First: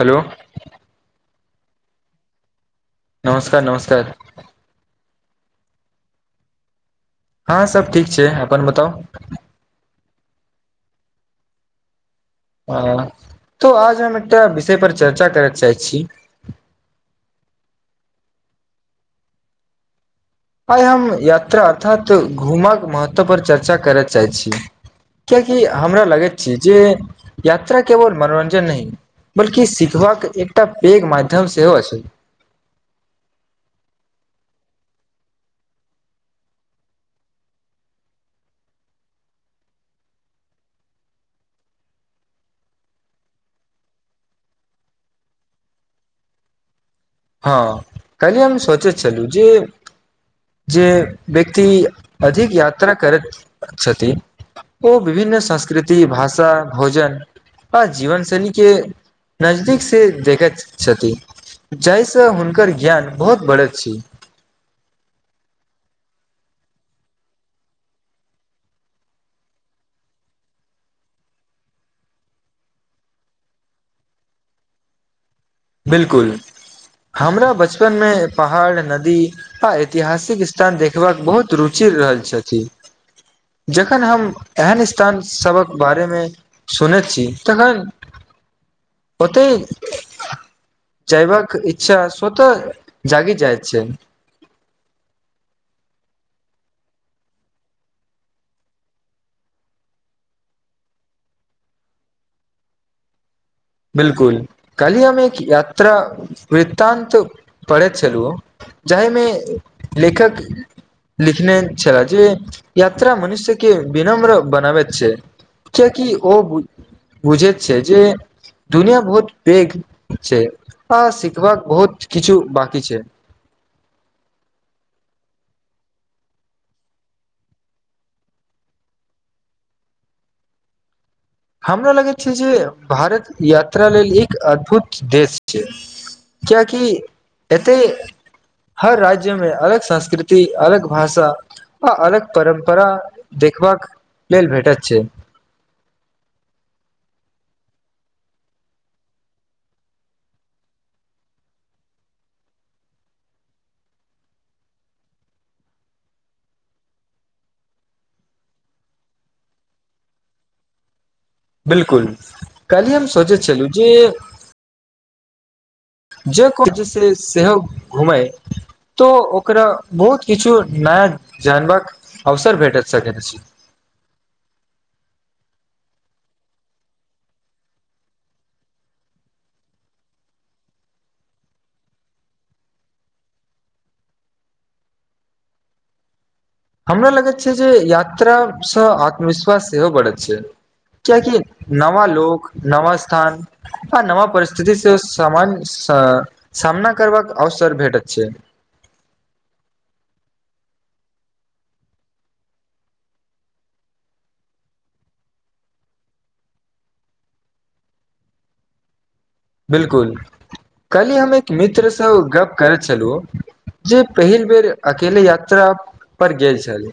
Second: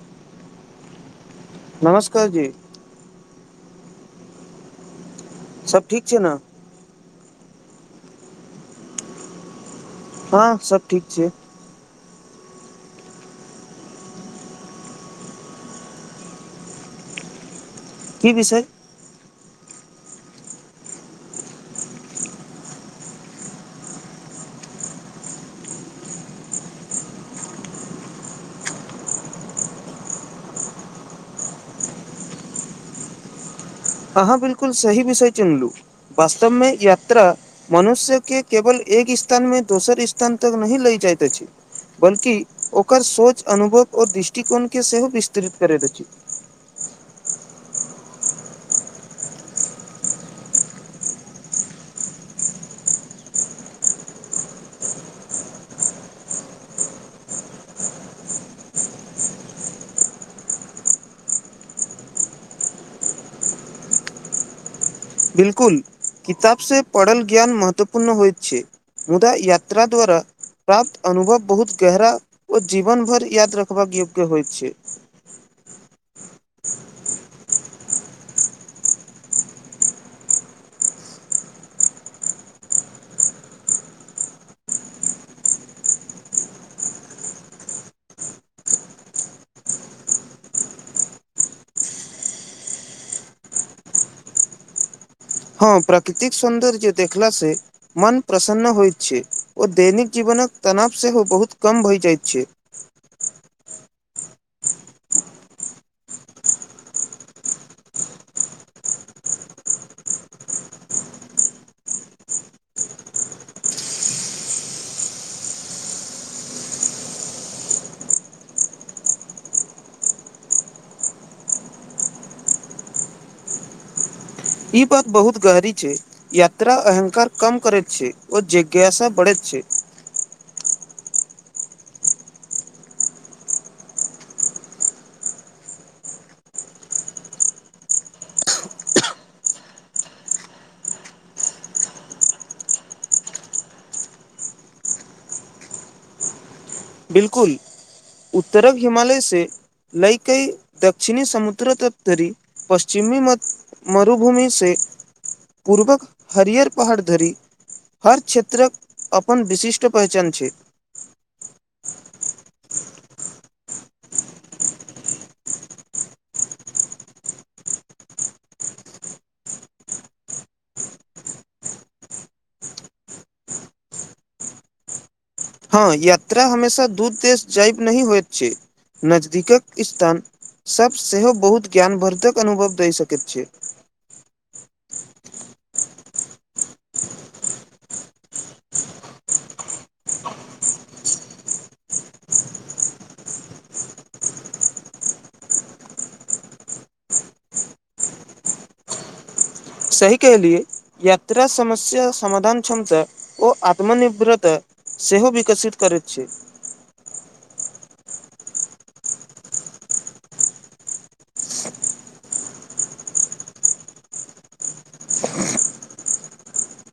hello नमस्कार जी नमस्कार नमस्कार सभ ठीक छै ने हँ सभ ठीक छै अपन बताउ हँ सब ठीक छै हँ तऽ आज हम एकटा विषय पर चर्चा करय चाहय छी [inaudible] की विषय आइ हम यात्रा अर्थात घुमयक महत्वपर चर्चा करय चाहैत छी कियकि हमरा लगैत छै जे यात्रा केवल मनोरञ्जन नहि बल्कि सिखबाक एकटा पैघ माध्यम सेहो छै अहाँ बिलकुल सही विषय चुनलू वास्तवमे यात्रा मनुष्य के केवल एक ह स्थान मे दोसर स्थान तक नहि लै जाइत अछि बल्कि ओकर सोच अनुभव आओर दृष्टिकोणके सेहो विस्तृत करैत अछि हँ काल्हि हम सोचैत छलहु जे जे व्यक्ति अधिक यात्रा करैत छथि ओ विभिन्न संस्कृति भाषा भोजन आ जीवन शैली के नजदीक से देखैत छथि जाहि सँ हुनकर ज्ञान बहुत बढ़ैत छै बिलकुल किताब से पढ़ल ज्ञान महत्वपूर्ण होइत छै मुदा यात्रा द्वारा प्राप्त अनुभव बहुत गहरा ओ जीवन भर याद रखबाक योग्य होइत छै बिलकुल हमरा बचपन मे पहाड़ नदी आ ऐतिहासिक स्थान देखबाक बहुत रुचि िर रहल छथि जखन हम एहन स्थान सभक बारे मे सुनैत छी तखन ओते जयबाक इच्छा स्वतः जगी जाइ छै हँ प्राकृतिक सौन्दर्य देखला से मन प्रसन्न होइत छै ओ दैनिक जीवन नक तनाव सेहो बहुत कम भऽ जाइत छै [inaudible] बिलकुल काली हम एक यात्रा वृत्तान्त पढ़ैत छलु जाहिमे लेखकी लिखने छल जे यात्रा मनुष्य के विनम्र बनाब छै कियकि ओ बुझैत छै जे दुनिया बहुत पेघ छै आ सिखबाक बहुत किछु बाकी छै [inaudible] ई बात बहुत गहरी छै यात्रा अहंकार कम करैत छै और जिज्ञासा बढ़ैत छै [inaudible] हमरा लगैत छै जे भारत यात्रा लेल एक अद्भुत देश छै किएकि एतेक हर राज्य में अलग संस्कृति अलग भाषा आ अलग परम्परा देखबाक लेल भेटैत छै बिलकुल उत्तरक हिमालय से लइकई दक्षिणी समुद्र तप्तरी पश्चिमी मरुभूमि से [inaudible] पूर्वक हरिअर पहाड़ धरी हर क्षेत्रक अपन विशिष्ट पहचान छै बिलकुल काहिले हम सोचै छलहुँ जे जय को जैसे सेहोह घुमए तो ओकरा बहुत किछु नया जानबाक अवसर भेट सकैत छी [inaudible] हँ यात्रा हमेशा दूत देश जायब नहि होइत छै नजदीकक स्थान सभ सेहो बहुत ज्ञानवर्धक अनुभव दहि सकैत छ हमरा लगैत छै जे यात्रा सँ आत्मविश्वास सेहो बढ़ैत छै क्याकि नवा लोक नवा स्थान आ नवा परिस्थिति से सामान्य स सामना करबाक अवसर भेटत छै सही केलियए यात्रा समस्या समाधान क्षमता ओ आत्मनिर्भरता सेहो विकसित करैत छै [inaudible] बिलकुल कलहि हम एक मित्र सँ गप्प करैत छलहुँ जे पहिल बेर अकेले यात्रा पर गेल छल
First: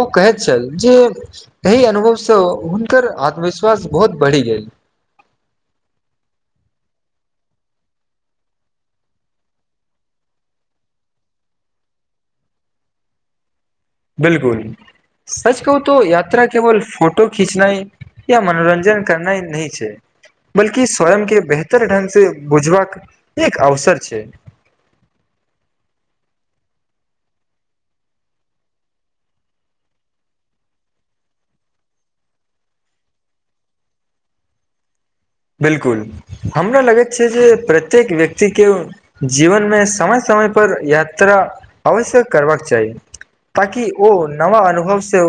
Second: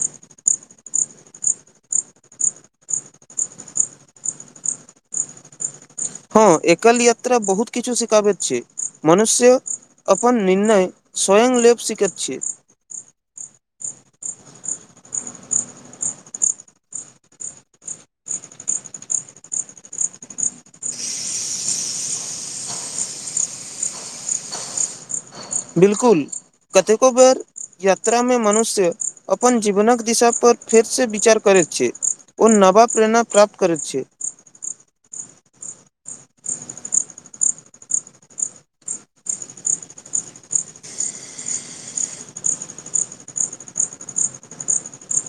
ओ कहैत छल जे एहि अनुभव सँ हुनकर आत्मविश्वास बहुत बढ़ि गेल [inaudible] हँ एकल यात्रा बहुत किछु शिखाब छै मनुष्य अपन निर्णय स्वयं लेब सीकैत छ बिलकुल सच कहू तो यात्रा केवल फोटो खीचनाइ या मनोरंजन करना नहि छै बल्कि स्वयं के बेहतर ढ्ंग से बुझबाक एक अवसर छै [inaudible] बिलकुल कतेको बेर यात्रा में मनुष्य अपन जीवनक दिशाापर फेरसँ विचार करैत छै ओ नवा प्रेरणा प्राप्त करैत छै [inaudible] बिलकुल हमरा लगैत छै जे प्रत्येक व्यक्तिे जीवन मे समय समय समय पर यात्रा अवश्यक करबाक चाही ताकि ओ नवा अनुभव सँ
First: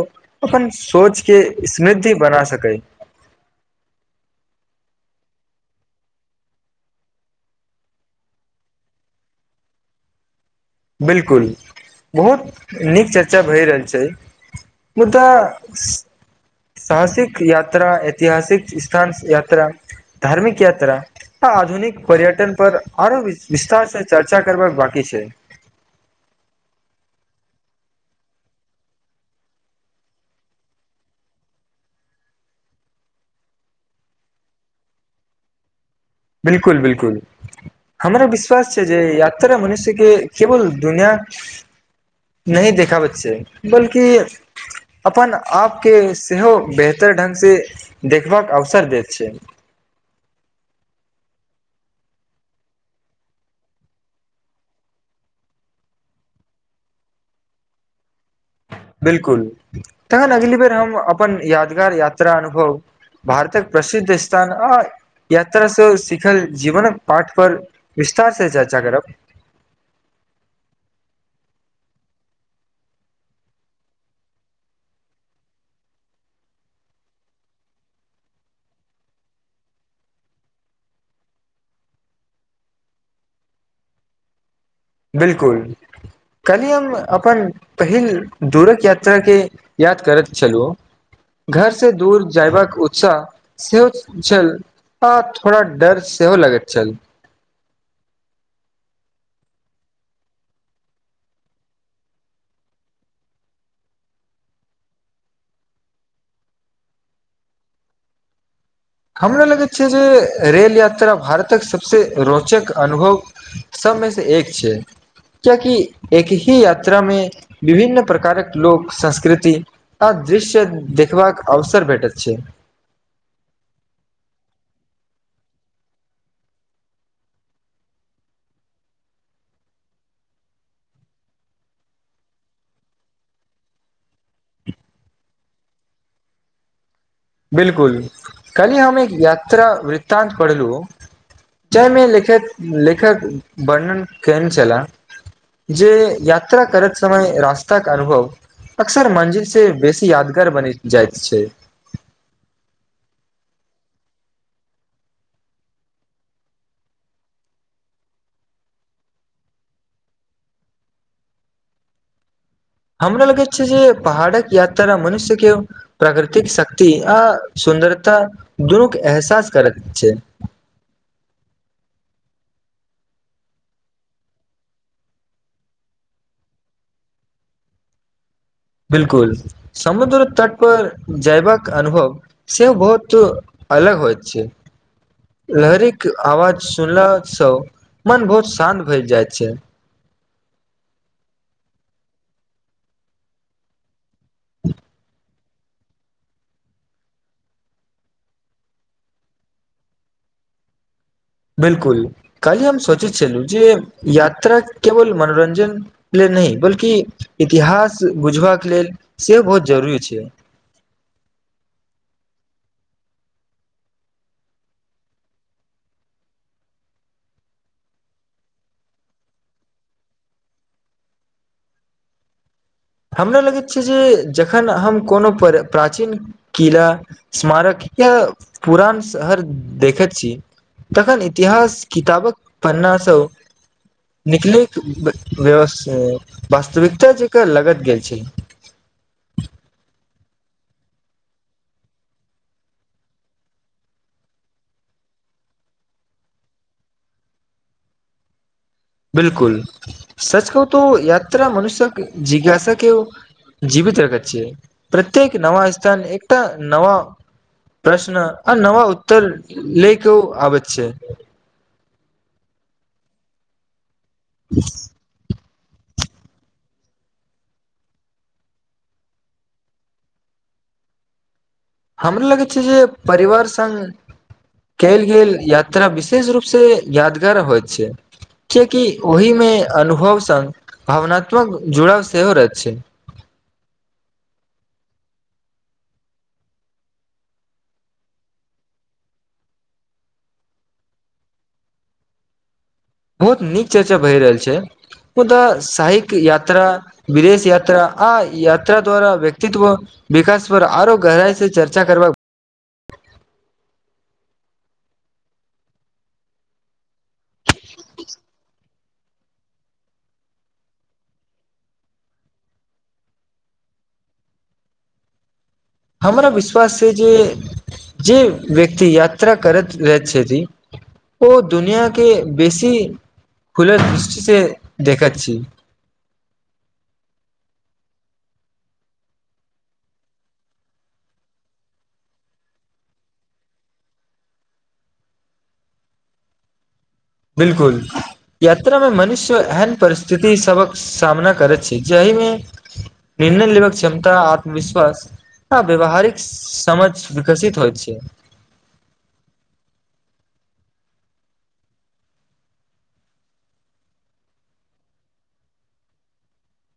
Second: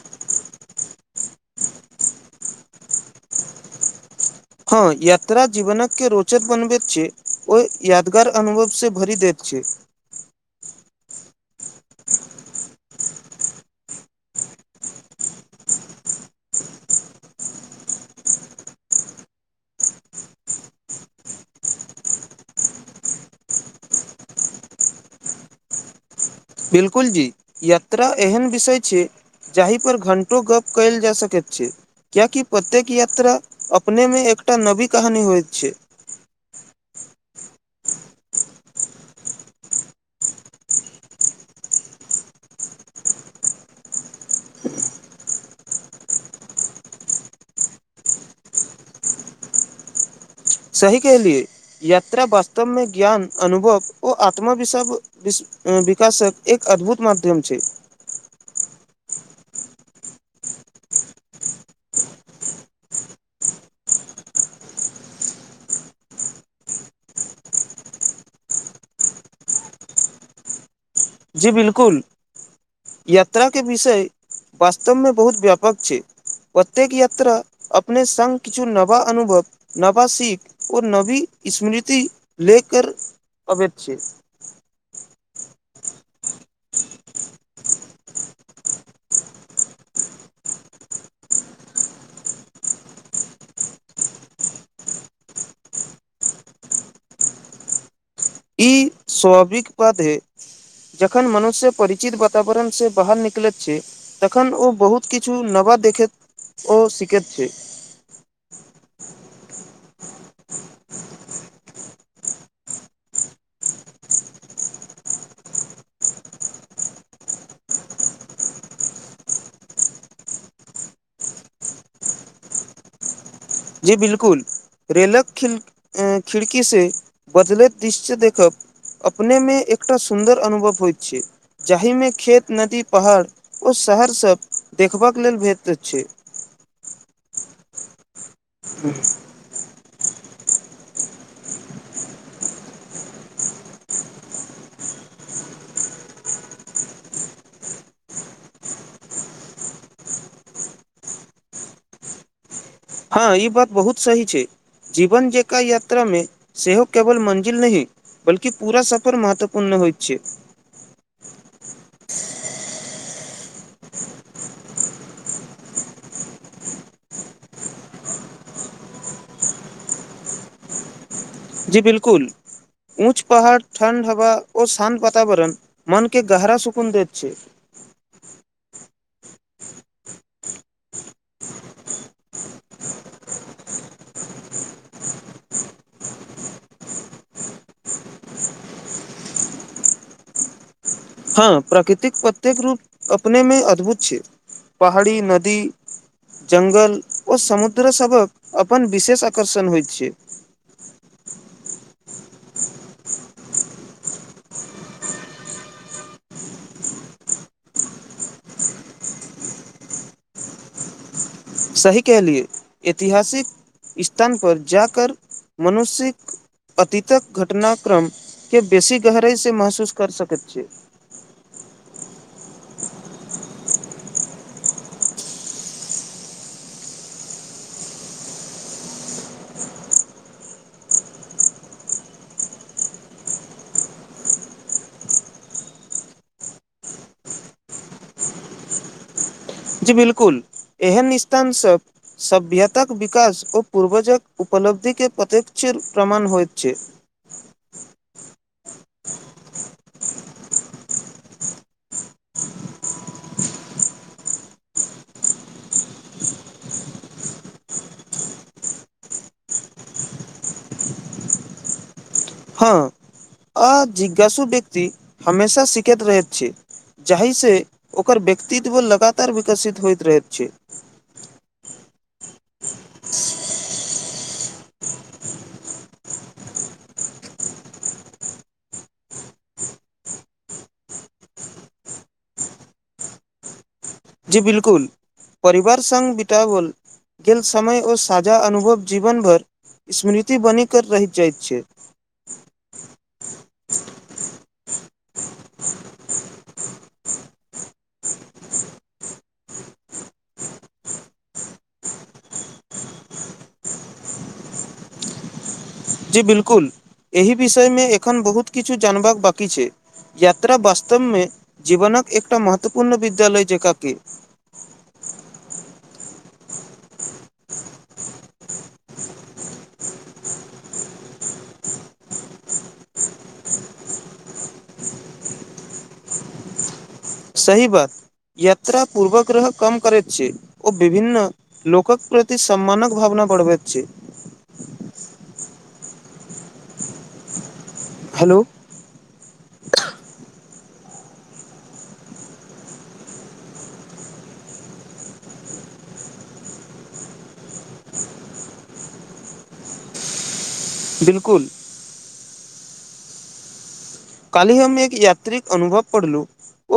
अपन सोचके समृद्धि बना सकै [inaudible] हँ यात्रा जीवनक के रोचक बनबैत छै ओ यादगार अनुभव सँ भरि दैत छै बिलकुल बहुत नीक चर्चा भए रहल छै मुदा साहसिक यात्रा ऐतिहासिक स्थान यात्रा धार्मिक यात्रा आ आधुनिक पर्यटन पर आरो विस्तार से चर्चा करबाक बाकी छै बिल्कुल जी यात्रा एहन विषय छै जाहिपर घण्टो गप्प कयल जा सकै छे कियाकि प्रत्येक यात्रा अपने मे एकटा नवी कहानी होइत छै बिलकुल बिलकुल हमरा विश्वास छै जे यात्रा मनुष्यके केवल दुनिया नहि देखा बच्चे बल्कि अपन आपके सेहो बेहतर ढङ्ंगग सँ देखबाक अवसर दैत छै [inaudible] सही कहलिय यात्रा वास्तव मे ज्ञान अनुभव ओ आत्मविश विश विकासक एक अद्भुत माध्यम छै बिलकुल तखन अगली बेर हम अपन यादगार यात्रा अनुभव भारतक प्रसिद्ध स्थान अ यात्रा से सिखल जीवनक पाठ पर विस्तार से चर्चा करब [inaudible] जी बिलकुल यात्त्रा के विषय वास्तव मे बहुत व्यापक छै ओतेक यात्रा अपने सङ्ग किछु नवा अनुभव नवा सीख ओ नवी स्मृति लेकर अबैत छै बिलकुल कल्हि हम अपन पहिल दूरक यात्रा के याद करैत छलहुँ घर से दूर जयबाक उत्साह सेहो झल आ थोड़ा डर सेहो लगत चल स्वाविक बधे जखन मनुष्य परिचित वातावरण से बाहर निकलैत छै तखन ओ बहुत किछु नवद देखैत ओ सीखैत छै [inaudible] हमरा लगैत छै जे रेल यात्रा भारतक सबसे रोचक अनुभव सब मे से एक छै क्याकि एक ही यात्रा मे विभिन्न प्रकारक लोक संस्कृति आ दृश्य देखबाक अवसर भेटत छै जी बिलकुल रेलक खिल खिड़की सँ बदलैत दृश्य देखब अपने मे एकटा सुन्दर अनुभव होइत छै जाहिमे खेत नदी पहाड़ ओ शहरसभ देखबाक लेल भेट छै बिलकुल कली हम एक यात्रा वृत्त वृतान्त पढलू जयमे लेखक लेखक वर्णन केन छलाह जे यात्रा करत समय रास्ताक अनुभव अक्सर मंजिल से बेसी यादगार बनि जाइत छै हँ ई बात बहुत सही छै जीवन जका यात्रा मे सेहो केवल मंजिल नहि बलकि पूरा सफर महत्वपूर्ण होइ छै [inaudible] हमरा लगैत छै जे पहाड़क यात्रा मनुष्य के प्राकृतिक शक्ति आ स सुन्दरता दुनूके एहसास करैत छै जी बिलकुल ऊँच पहाड़ ठण्ड हवा ओ शान्त वातावरण मन के गाहरा सुकुन दैत छै [inaudible] बिलकुल समुद्र तट पर जयबाक अनुभव सेहो बहुत अलग होइत छै लहरिक आवाज सुनला स मन बहुत शान्त भए जाइत छै हँ प्राकृतिक प्रत्येक रूप अपनेमे अद्भुत छै पहाड़ी नदी जंगल ओ समुद्र सबक अपन विशेष आकर्षण होइ छै [inaudible] बिल्कुल कालहि हम सोचैत छलु जे यात्रा केवल मनोरंजन ले नयि बल्कि इतिहास बुझबाक लेल सेहो बहुत जरूरी छै [inaudible] सही कहलियै ऐतिहासिक स्थान पर जा कर मनुशिक अतीतक घटनाक्रम के बेसी गहराइसे महसूस कर सकैत छी [inaudible] हमरा लगैत छै जे जखन हम कोनो प्र प्राचीन किला स्मारक इ पुरान शहर देखै छी तखन इतिहास किताबक पन्ना सँ निकलक व्यवस्थित वास्तविकता जेका लगत गेल छी जी बिल्कुल एहन स्थान सब सभ्यताक विकास ओ पूर्वजक उपन उपलब्धि के प्रत्यक्ष प्रमाण होइत छै [inaudible] बिलकुल सच कहू त यात्रा मनुष्य्यक जिज्ञासा के जीवित रखैत छै प्रत्येक नवा स्थान एकटा नवा प्रश्न आ नवा उत्तर लै के आबत छै हाँ आ जिज्ञासु व्यक्ति हमेशा सीखैत रहैत छै जाहिसे ओकर व्यक्तित्व लगातार विकसित होइत रहैत छै हमरा लगै छै जे परिवार संग कयल गेल यात्रा विशेष रूप से यादगार होइत छै कियकि ओहिमे अनुभव संग भावनात्मक जुड़ाव सेहो रहच छै [inaudible] जी बिल्कुल परिवार संग बीताबल गेल समय ओ साझा अनुभव जीवन भर स्मृति बन कऽ रहि जाइत छै बहुत नीक चर्चा भए रहल छै मुदा शहिक यात्रा विदेश यात्रा आ यात्रा द्वारा व्यक्तित्व विकास पर आरो गहराई से चर्चा कर करब जी बिल्कुल एहि विषयमे एखन बहुत किछु जानबाक बाकी छै यात्रा वास्तव मे जीवनक एकटा महत्वपूर्ण विद्यालय जकाँ के [inaudible] हमरा विश्वास छै जे जे व्यक्ति यात्रा करैत रहैत छथि ओ दुनिआके बेसी खुला दृष्टि से देखा छी सही बात यात्रा पूर्वग्रह कम करैत छै ओ विभिन्न लोकक प्रति सम्मानक भावना बढबैत छै [inaudible] बिल्कुल हेलो यात्रा मे मनुष्य एहन परिस्थिति सबक सामना करैत छै जहिमे निर्णय लेबक क्षमता आत्मविश्वास हाँ व्यावहारिक समझ विकसित होइत छै बिल्कुल कालि हममे एक यात्रिक अनुभव पढ़लू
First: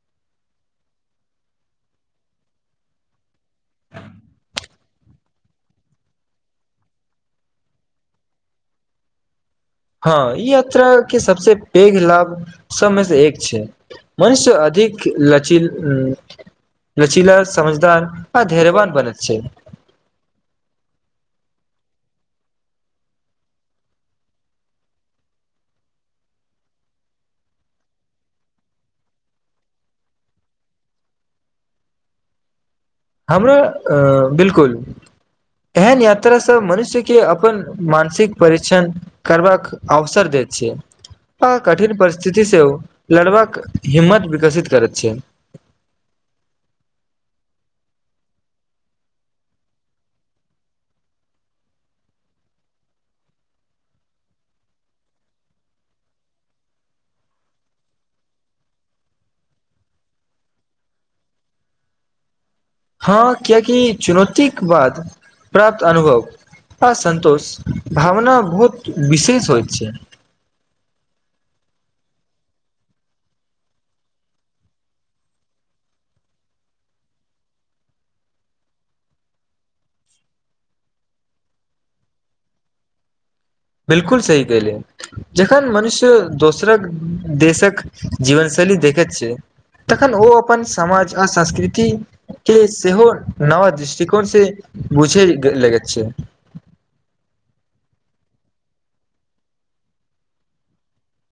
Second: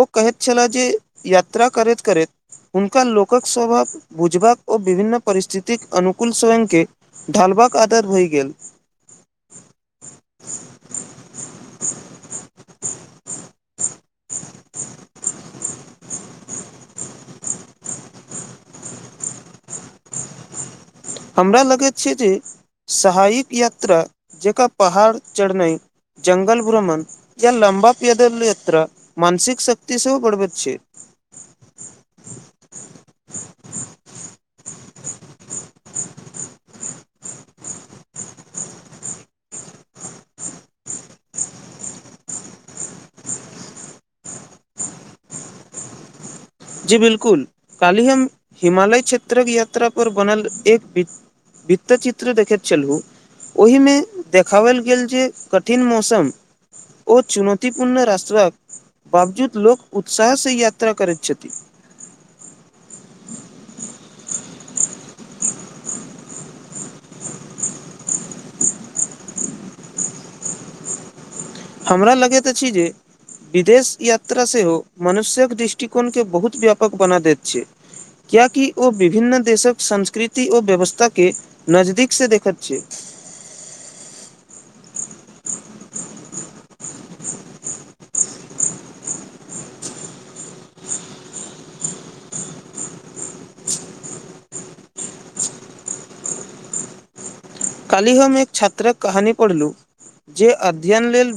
ओ कहैत छलै जे यात्रा करैत करैत हुनका लोकक स्वभाव बुझबाक ओ विभिन्न परिस्थितिक अनुकूल स्वयं के ढाल बाके आदर होइ गेल [inaudible] हँ ई यात्रा के सबसे पैघ लाभ सबमे से एक छै मनुष्य अधिक लचील लचीला समझदार आ धैर्यवन बनेैत छै हमरा लगैत छै जे सहायियक यात्रा जेक पहाड़ चढ़नाई जंगल भ्रमण या लम्बा पयदल याता मानसिक शक्त सेहो गड़बैत छै [inaudible] कुल एहन यात्रा से मनुष्य के अपन मानसिक परिक्षण करबाक अवसर दे छियै आ कठिन परिस्थिति सेहो लड़बाक हिम्मत विकसित करैत छै [inaudible] जी बिलकुल काली हम हिमालय क्षेत्रक यात्रा बनल एक वित्त चित्र देखैत छलू ओहिमे देखाबल गेल जे कठिन मौसम ओ चुनौतीपूर्ण रास्त्राक बावजूद लोक उत्साह से यात्रा करैत छथि [inaudible] हँ कियाकि चुनौतीक बाद प्राप्त अनुभव हँ संतोष भावना बहुत विशेष होइत छै हमरा लगैत अछि जे विदेश यात्रा सेहो मनुष्यक दृष्टिकोण के बहुत व्यापक बना दैत छै कियाकि ओ विभिन्न देशक संस्कृति ओ व्यवस्था के नजदिक से देखैत छै [inaudible] बिलकुल सही कले जखन मनुष्य दोसरक देशक जीवन सँ तनी देख छै तखन ओ अपन समाज आ संस्कृति के सेहो नव दृष्टिकोण सँ बुझे लेगे छै कालहि हम एक छात्रक कहानी पढ़लू जे अध्ययन लेल